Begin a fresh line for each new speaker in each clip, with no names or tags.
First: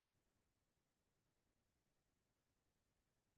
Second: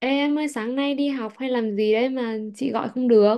Ê em ơi sáng nay đi học hay làm gì đấy mà chị gọi không được?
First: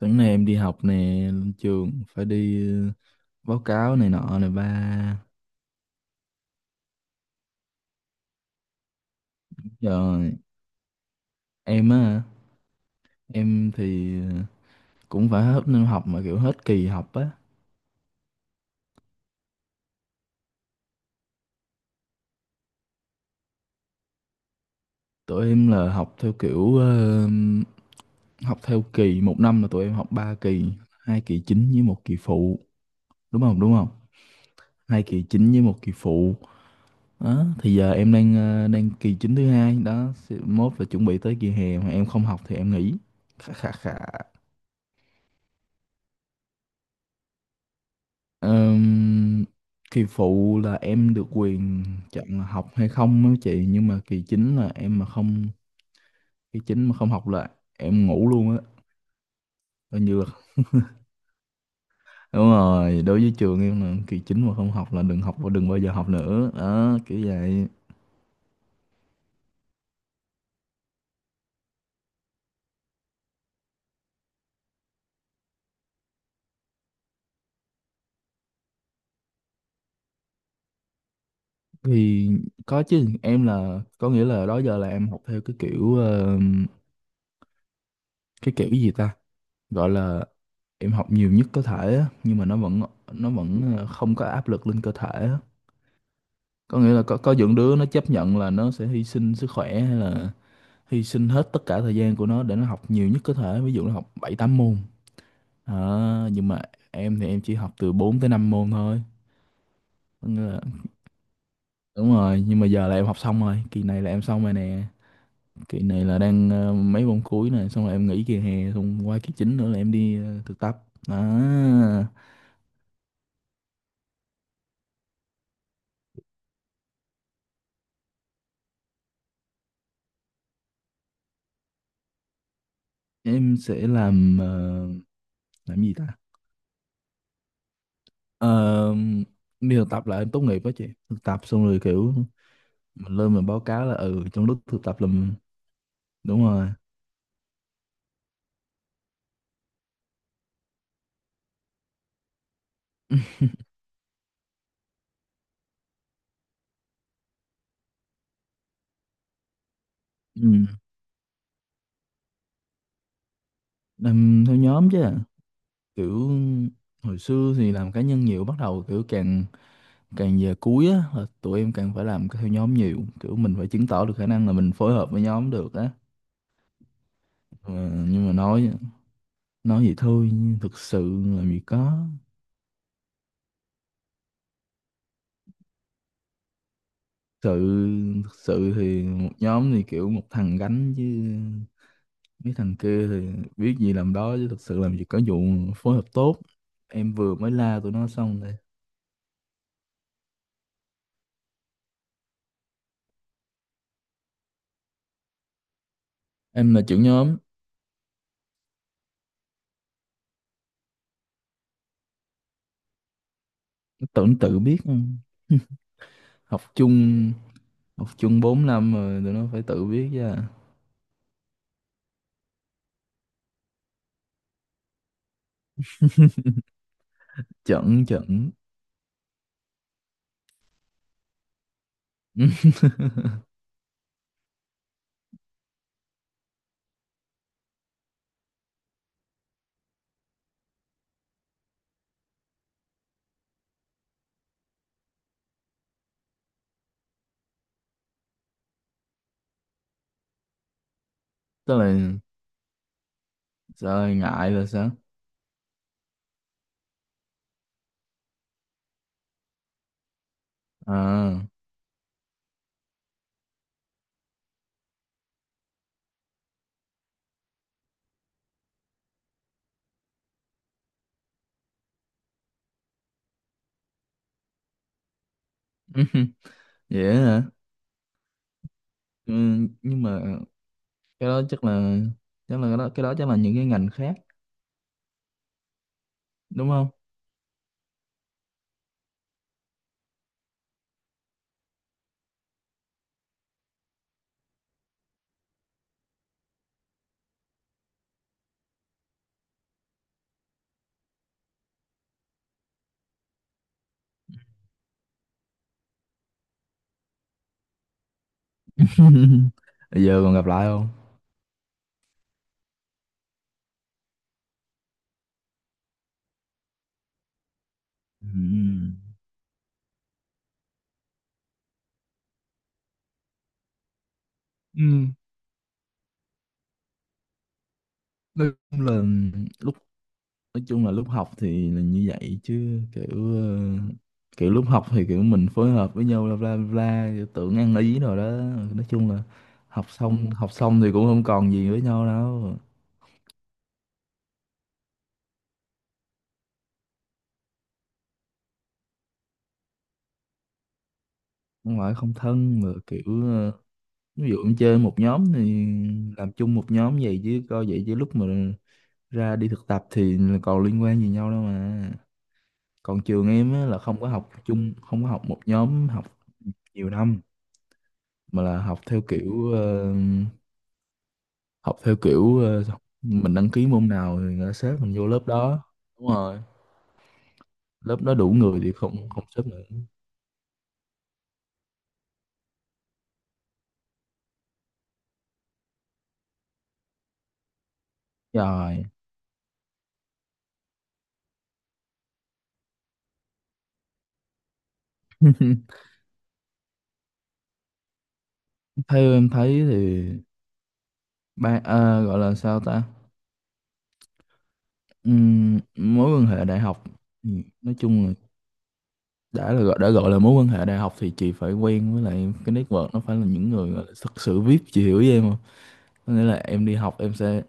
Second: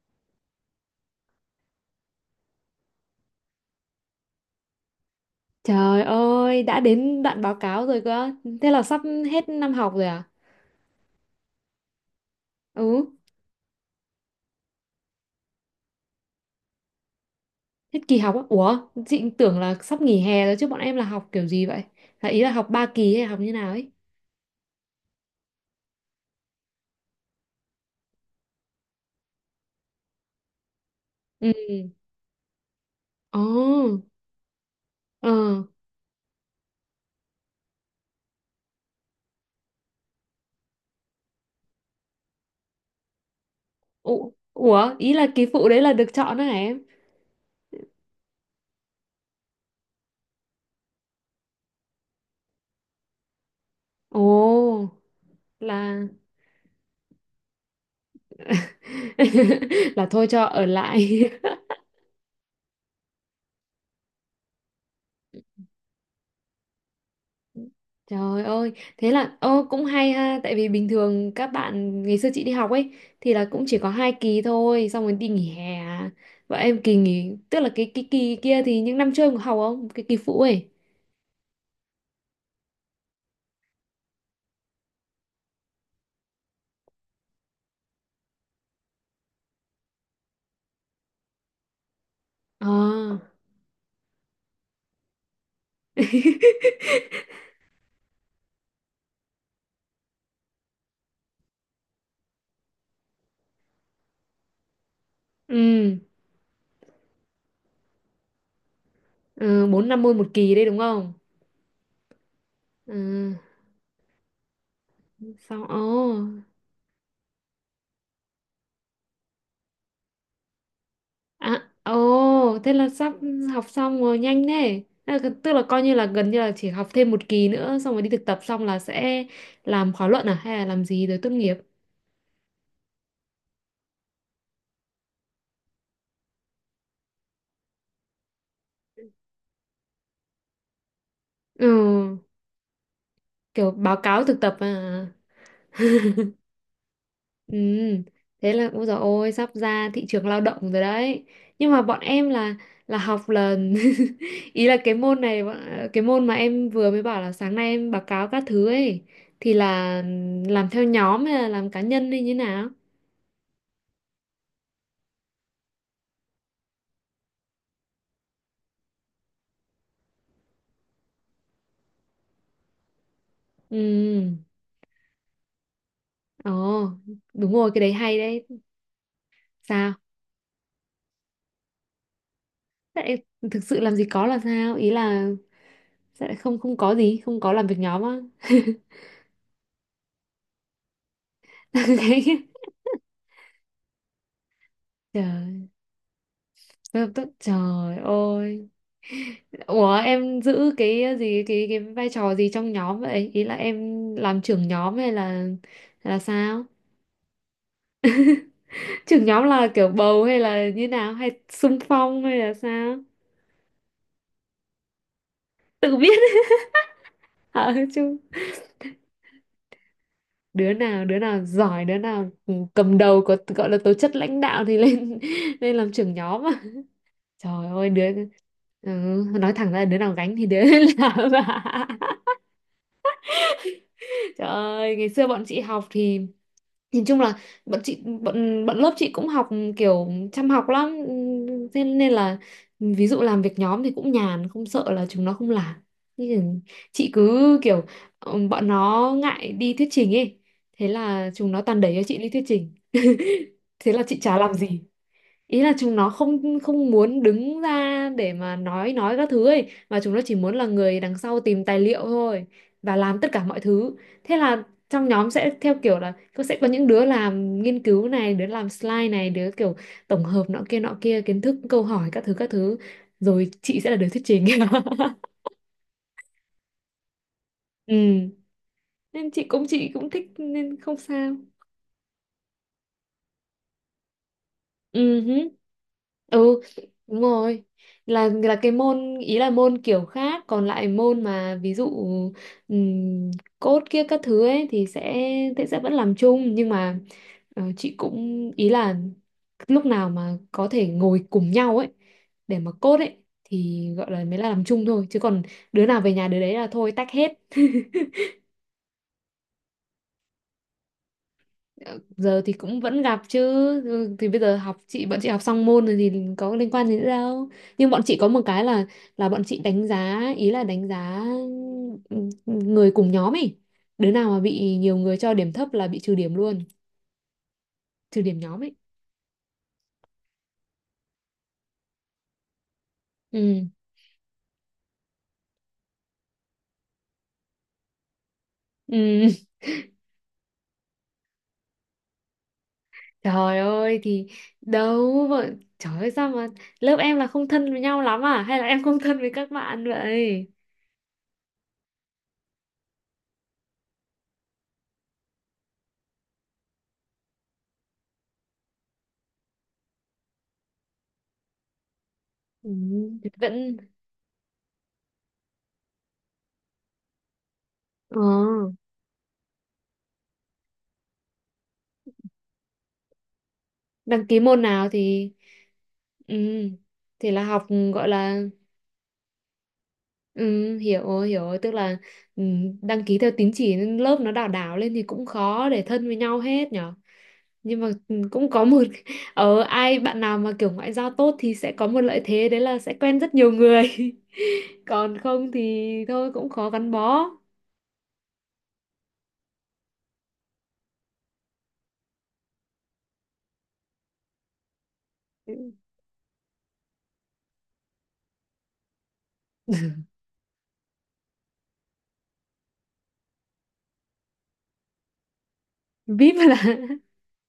Sáng nay em đi học nè, lên trường phải đi báo cáo này nọ này ba.
Trời ơi, đã đến đoạn báo cáo rồi cơ. Thế là sắp hết năm học rồi à?
Rồi em á,
Ừ,
em thì cũng phải hết năm học mà kiểu hết kỳ học á.
hết kỳ học á. Ủa, chị tưởng là sắp nghỉ hè rồi chứ bọn em là học kiểu gì vậy? Là ý là học ba kỳ hay học như nào ấy?
Tụi em là học theo kiểu học theo kỳ, một năm là tụi em học ba kỳ, hai kỳ
Ừ.
chính với một kỳ phụ, đúng không? Đúng không?
Ồ,
Hai kỳ
ờ.
chính với một kỳ phụ. Đó, thì giờ em đang đang kỳ chính thứ hai đó, mốt là chuẩn bị tới kỳ hè mà em không học thì em nghỉ. Khà khà khà.
Ủa, ủa, ý là kỳ phụ đấy là được chọn đó hả em?
Ờm, Kỳ phụ là em được quyền chọn là học hay không á chị, nhưng mà kỳ chính là
Ồ,
em mà không,
là
kỳ chính mà không học là em ngủ luôn á, coi
là
như
thôi
là
cho ở lại.
đúng rồi. Đối với trường em là kỳ chính mà không học là đừng học và đừng bao giờ học nữa đó, kiểu vậy.
Trời ơi, thế là ô cũng hay ha, tại vì bình thường các bạn ngày xưa chị đi học ấy thì là cũng chỉ có hai kỳ thôi, xong rồi đi nghỉ hè. Và em kỳ nghỉ, tức là cái kỳ kia thì những năm trước em có học không? Cái kỳ phụ ấy.
Thì có chứ, em là có nghĩa là đó giờ là em học theo cái kiểu gì ta gọi là em học nhiều nhất có thể á, nhưng mà
À.
nó vẫn không có áp lực lên cơ thể á. Có nghĩa là có những đứa nó chấp nhận là nó sẽ hy sinh sức khỏe hay là hy sinh hết tất cả thời gian của nó để nó học nhiều nhất có thể, ví dụ nó học 7 8 môn.
Ừ,
Nhưng mà em thì em chỉ học từ 4 tới 5 môn thôi.
ừ, 4 năm môn một
Có nghĩa
kỳ
là,
đấy đúng không?
đúng rồi, nhưng mà giờ là em học
Ừ,
xong rồi, kỳ này là em xong rồi nè.
xong
Kỳ
ồ.
này là đang mấy môn cuối nè, xong rồi em nghỉ kỳ hè, xong qua kỳ chính nữa là em đi thực tập
À,
à.
ồ, thế là sắp học xong rồi nhanh thế. À, tức là coi như là gần như là chỉ học thêm một kỳ nữa xong rồi đi thực tập xong là sẽ làm khóa luận à hay là làm gì rồi tốt nghiệp.
Em sẽ làm làm gì ta. Ờ, đi thực tập là em tốt nghiệp đó chị, thực tập xong rồi kiểu
Ừ,
mình lên mình báo
kiểu
cáo là
báo cáo
ừ
thực
trong
tập
lúc thực tập
à.
làm, đúng rồi.
Ừ, thế là ôi dồi ôi sắp ra thị trường lao động rồi đấy. Nhưng mà bọn em là học là ý là cái môn này bọn- cái môn mà em vừa mới bảo là sáng nay em báo cáo các thứ ấy thì là làm
Ừ.
theo nhóm hay là làm cá nhân hay như nào?
Làm theo nhóm chứ kiểu hồi xưa thì làm cá nhân nhiều, bắt đầu kiểu càng càng về cuối á là tụi em càng phải làm theo nhóm nhiều, kiểu mình phải chứng tỏ được khả
Ừ.
năng là mình phối hợp với nhóm được á.
Ồ, đúng rồi,
Ờ,
cái đấy hay
nhưng mà
đấy.
nói vậy
Sao?
thôi nhưng thực sự làm gì có,
Thế lại thực sự làm gì có là sao? Ý là sẽ lại không không có gì, không có
sự
làm việc nhóm á.
thực sự thì một nhóm thì kiểu một thằng gánh chứ.
Đấy.
Mấy thằng kia thì biết gì làm đó chứ, thực sự làm gì có vụ
Trời,
phối hợp tốt. Em
tôi,
vừa mới la tụi
trời
nó xong đây.
ơi. Ủa em giữ cái gì cái vai trò gì trong nhóm vậy? Ý là em làm trưởng nhóm hay là sao?
Em là trưởng nhóm,
Trưởng nhóm là kiểu bầu hay là như nào hay xung phong hay là sao?
tưởng tự biết không?
Tự biết
Học chung,
hả
học
chứ.
chung 4 năm rồi tụi nó phải tự biết chứ. À.
Đứa nào đứa nào giỏi đứa nào ừ, cầm đầu có gọi là tố chất lãnh đạo thì lên lên làm trưởng nhóm mà trời ơi đứa
Chẩn chẩn.
ừ, nói thẳng ra là đứa nào gánh thì đứa ấy làm ạ. Trời ơi ngày xưa bọn chị học thì nhìn chung là bọn lớp chị cũng học kiểu chăm học lắm. Thế nên là ừ, ví dụ làm việc nhóm thì cũng nhàn không sợ là chúng nó không làm. Nhưng chị cứ kiểu ừ, bọn nó ngại đi thuyết trình ấy, thế là chúng nó
Tức
toàn đẩy cho
là
chị đi thuyết trình. Thế là
sợ là
chị chả
ngại
làm
là
gì,
sao?
ý là chúng nó không không muốn đứng ra để mà nói các thứ ấy mà chúng nó chỉ muốn là người đằng
À,
sau tìm tài liệu thôi và làm tất cả mọi thứ. Thế là trong nhóm sẽ theo kiểu là có sẽ có những đứa làm nghiên cứu này đứa làm slide này đứa kiểu tổng hợp nọ kia kiến thức câu hỏi các thứ các thứ, rồi chị sẽ là đứa thuyết trình
vậy á hả?
ừ, nên
Ừ,
chị cũng chị
nhưng
cũng
mà
thích nên không
cái
sao.
đó chắc là cái đó chắc là những cái ngành khác,
Ừ, hứ. Ừ,
đúng không?
đúng rồi, là cái môn ý là môn kiểu khác còn lại môn mà ví dụ ừm, code kia các thứ ấy thì sẽ vẫn làm chung nhưng mà chị cũng ý là lúc nào mà có thể ngồi cùng nhau ấy để mà code ấy thì gọi là mới là làm chung thôi, chứ còn đứa nào về nhà đứa đấy là thôi tách hết.
Bây giờ còn gặp lại không?
Giờ thì cũng vẫn gặp chứ. Ừ, thì bây giờ học chị bọn chị học xong môn rồi thì có liên quan gì nữa đâu, nhưng bọn chị có một cái là
Ừ.
bọn chị đánh giá ý là đánh giá ừ, người cùng nhóm ấy, đứa nào mà bị nhiều người cho điểm thấp là bị trừ điểm luôn, trừ điểm
Lúc
nhóm ấy.
Là lúc nói chung là lúc học thì là như vậy chứ kiểu
Ừ.
kiểu lúc học thì kiểu mình phối hợp với nhau bla bla bla kiểu tưởng ăn ý rồi đó, nói chung là
Ừ.
học xong thì cũng không còn gì với nhau đâu.
Trời ơi thì đâu mà, trời ơi sao mà lớp em là không thân với nhau lắm à hay là em không thân với các bạn vậy?
Không phải không thân mà kiểu ví dụ em chơi một nhóm thì làm chung một nhóm vậy, chứ coi vậy chứ lúc mà ra đi thực tập thì là còn liên quan gì nhau đâu mà.
Ừ,
Còn trường em á,
vẫn
là không có học chung, không có học một nhóm học nhiều năm
ờ,
mà là học theo kiểu học theo kiểu ờ, mình đăng ký môn nào
đăng
thì
ký
người ta
môn
xếp
nào
mình vô lớp
thì
đó, đúng
ừ,
rồi,
thì là học
lớp
gọi
đó đủ
là
người thì không không xếp nữa.
ừ, hiểu rồi, hiểu rồi. Tức là ừ, đăng ký theo tín chỉ nên lớp nó đảo đảo lên thì cũng khó để thân với nhau hết nhở. Nhưng mà ừ, cũng có một
Rồi.
ở ai bạn nào mà kiểu ngoại giao tốt thì sẽ có một lợi thế đấy là sẽ quen rất nhiều người. Còn không thì thôi cũng khó gắn bó.
Theo em thấy thì ba à, gọi là sao ta. Mối quan hệ đại học, ừ, nói chung là đã là gọi, đã gọi là mối quan hệ đại học thì chị phải quen với lại cái network nó phải là những người gọi là thực sự VIP, chị hiểu với em không, có nghĩa là
VIP là
em đi học em sẽ,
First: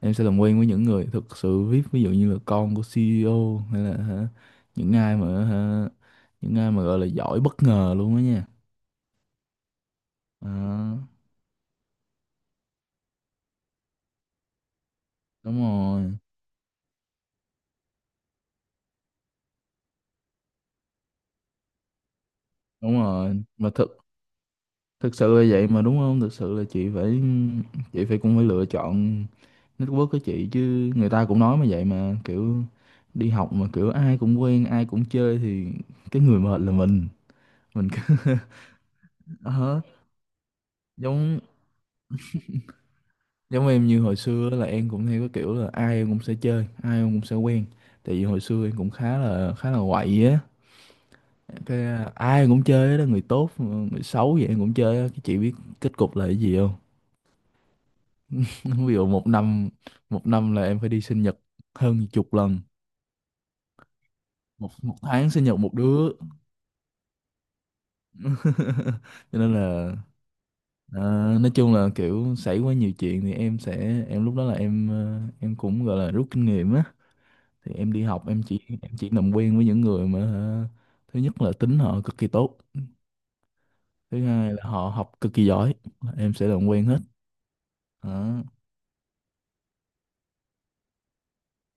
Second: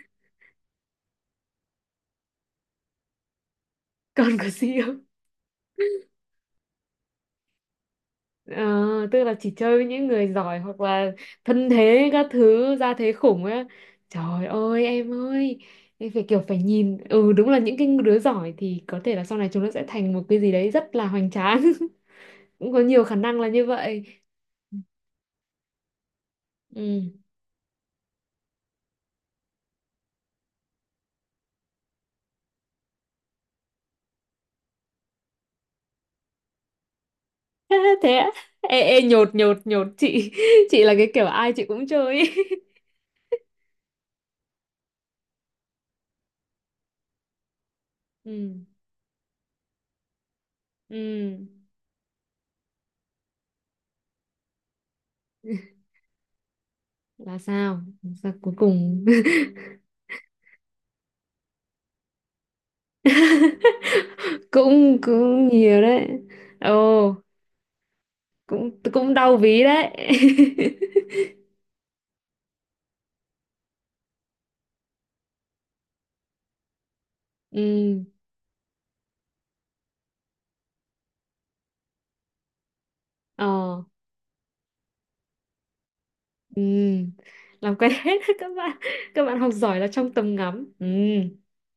em sẽ làm quen với những người thực sự vip, ví dụ như là con của CEO hay là hả,
còn có gì
những
không?
ai mà hả, những ai mà gọi là giỏi bất ngờ luôn đó nha.
Ờ, tức là chỉ chơi với những người giỏi hoặc
Đó,
là thân thế các thứ ra thế khủng á, trời ơi
đúng
em
rồi,
phải kiểu phải nhìn, ừ, đúng là những cái đứa giỏi thì có thể là sau này chúng nó sẽ thành một cái gì đấy rất là hoành tráng. Cũng có
đúng
nhiều khả năng
rồi
là như
mà thực
vậy.
thực sự là vậy mà, đúng không, thực sự là chị
Ừ.
phải, chị phải cũng phải lựa chọn network của chị chứ, người ta cũng nói mà vậy mà kiểu đi học mà kiểu ai cũng quen ai cũng chơi thì cái người mệt là mình
Thế á?
cứ
Ê, ê, nhột nhột
Ờ,
nhột chị. Chị là cái kiểu
giống
ai chị cũng chơi ý.
giống em như hồi xưa là em cũng theo cái kiểu là ai em cũng sẽ chơi ai em cũng sẽ quen, tại vì hồi
Ừ.
xưa em cũng khá là quậy á,
Ừ
cái à, ai em cũng chơi đó, người tốt người xấu vậy em cũng chơi á, cái chị biết kết cục là cái gì không.
là sao, sao cuối
Ví
cùng?
dụ một năm một năm là em phải đi sinh nhật hơn chục lần, một một
Cũng
tháng sinh
cũng
nhật một
nhiều đấy.
đứa.
Ồ, cũng cũng đau
Cho nên
ví đấy.
là ờ, nói chung là kiểu xảy quá nhiều chuyện thì em sẽ, em lúc đó là em em cũng gọi là rút kinh nghiệm á, thì em
Ừ.
đi học em chỉ, em chỉ làm quen với những người mà hả, thứ nhất là tính họ cực kỳ tốt,
Ờ.
thứ hai là họ học cực kỳ giỏi, em sẽ làm quen hết.
Ừ, làm quen hết
Đó.
các bạn, các bạn học giỏi là trong tầm ngắm. Ừ.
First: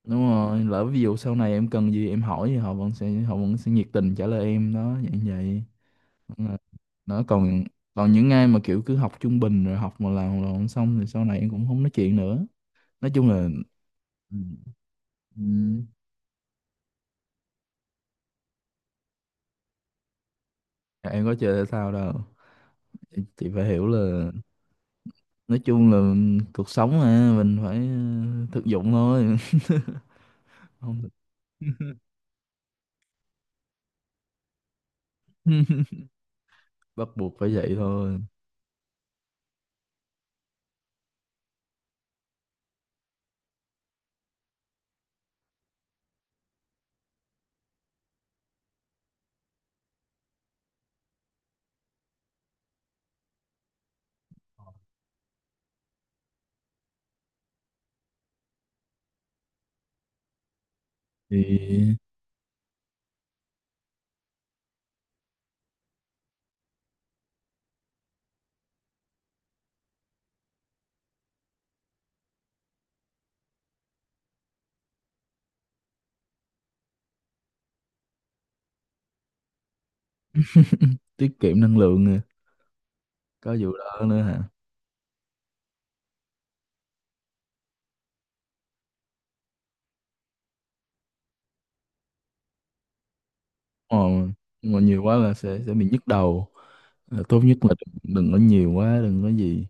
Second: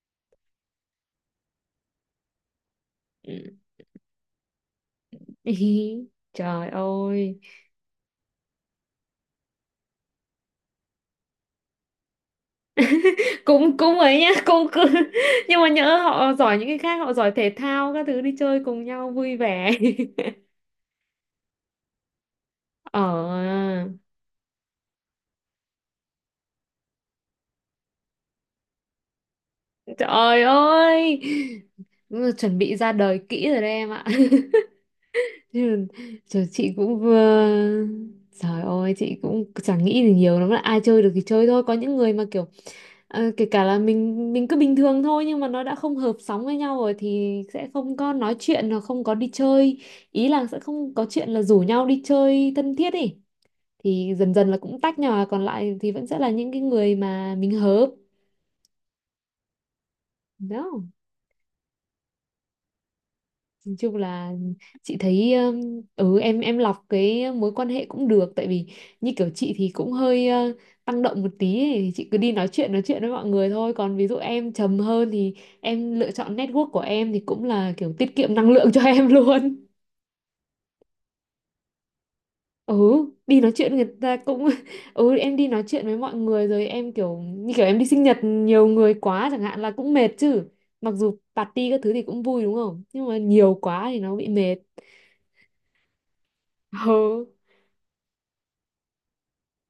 Đúng rồi, lỡ ví dụ sau này em cần gì em hỏi thì họ vẫn sẽ họ
Ừ.
vẫn sẽ nhiệt tình trả lời em đó, vậy vậy.
Ý,
Đúng rồi.
trời
Đó
ơi
còn còn những ai mà kiểu cứ học trung bình rồi học mà làm là không xong thì sau này em cũng không nói chuyện nữa, nói chung là.
cũng cũng ấy nhá
Ừ,
cũng cứ.
ừ,
Nhưng mà nhỡ họ giỏi những cái khác, họ giỏi thể thao các thứ đi chơi cùng nhau vui vẻ.
em có chơi thể thao đâu.
Ờ,
Chị phải hiểu là nói chung là cuộc sống mà mình phải thực dụng thôi.
trời
Không được.
ơi chuẩn bị ra đời kỹ rồi đấy em ạ. Thế là, rồi chị cũng
Bắt buộc
vừa,
phải vậy thôi.
trời ơi chị cũng chẳng nghĩ gì nhiều lắm, là ai chơi được thì chơi thôi, có những người mà kiểu kể cả là mình cứ bình thường thôi nhưng mà nó đã không hợp sóng với nhau rồi thì sẽ không có nói chuyện hoặc không có đi chơi, ý là sẽ không có chuyện là rủ nhau đi chơi thân thiết ý, thì dần dần là cũng tách nhỏ còn lại thì vẫn sẽ là những cái người mà mình hợp. Đó.
Thì
Nói chung là chị thấy ừ, em lọc cái mối quan hệ cũng được, tại vì như kiểu chị thì cũng hơi tăng động một tí ấy. Thì chị cứ đi nói chuyện với mọi người thôi, còn ví dụ em trầm hơn thì em lựa chọn network của em thì cũng là kiểu tiết kiệm năng lượng cho em luôn.
tiết kiệm năng lượng nè.
Ừ, đi nói
Có vụ
chuyện người
đó
ta
nữa hả?
cũng ừ, em đi nói chuyện với mọi người rồi em kiểu như kiểu em đi sinh nhật nhiều người quá chẳng hạn là cũng mệt chứ. Mặc dù party các thứ thì cũng vui đúng không? Nhưng mà nhiều quá
Ờ,
thì nó bị mệt.
nhưng mà nhiều quá là sẽ bị nhức đầu. Là
Ừ.
tốt nhất là đừng, đừng có nhiều quá, đừng có gì.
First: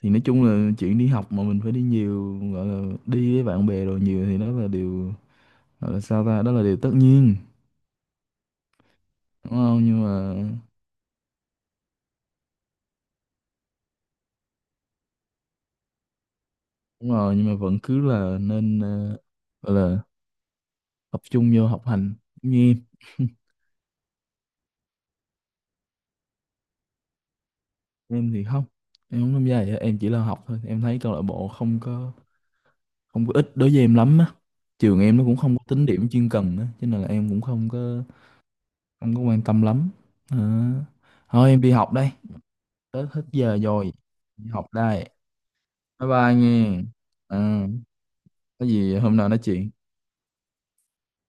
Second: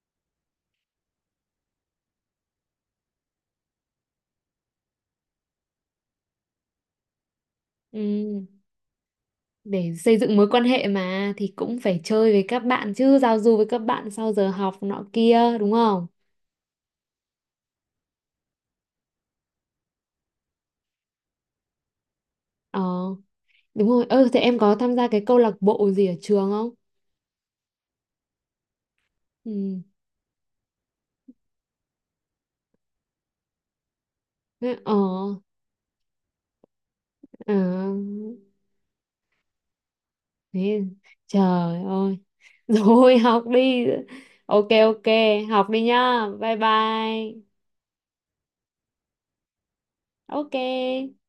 Thì nói chung là chuyện đi học mà mình phải đi nhiều, gọi là đi với bạn bè rồi nhiều thì đó là điều, gọi là sao ta, đó là điều tất nhiên,
Ừ,
đúng không,
để
nhưng
xây
mà
dựng mối quan hệ mà thì cũng phải chơi với các bạn chứ, giao du với các bạn sau giờ học nọ kia đúng không?
đúng rồi, nhưng mà vẫn cứ là nên gọi là tập trung vô học hành như
Ờ,
em.
đúng rồi, ơ thế em có tham gia cái câu lạc bộ gì ở trường không?
Em thì không, em không tham gia vậy,
Ừ,
em chỉ là học thôi, em thấy câu lạc bộ không có không có ích đối với em lắm á.
thế- ờ,
Trường em nó cũng không có tính điểm chuyên cần á cho nên là em cũng
ờ
không có không có quan tâm lắm. Ờ.
thế,
Thôi em đi
trời
học đây,
ơi.
tới
Rồi
hết
học
giờ
đi.
rồi, đi học
Ok, ok,
đây.
học đi
Bye
nhá,
bye
bye
nghe.
bye.
Ờ, có gì hôm nào nói chuyện.
Ok.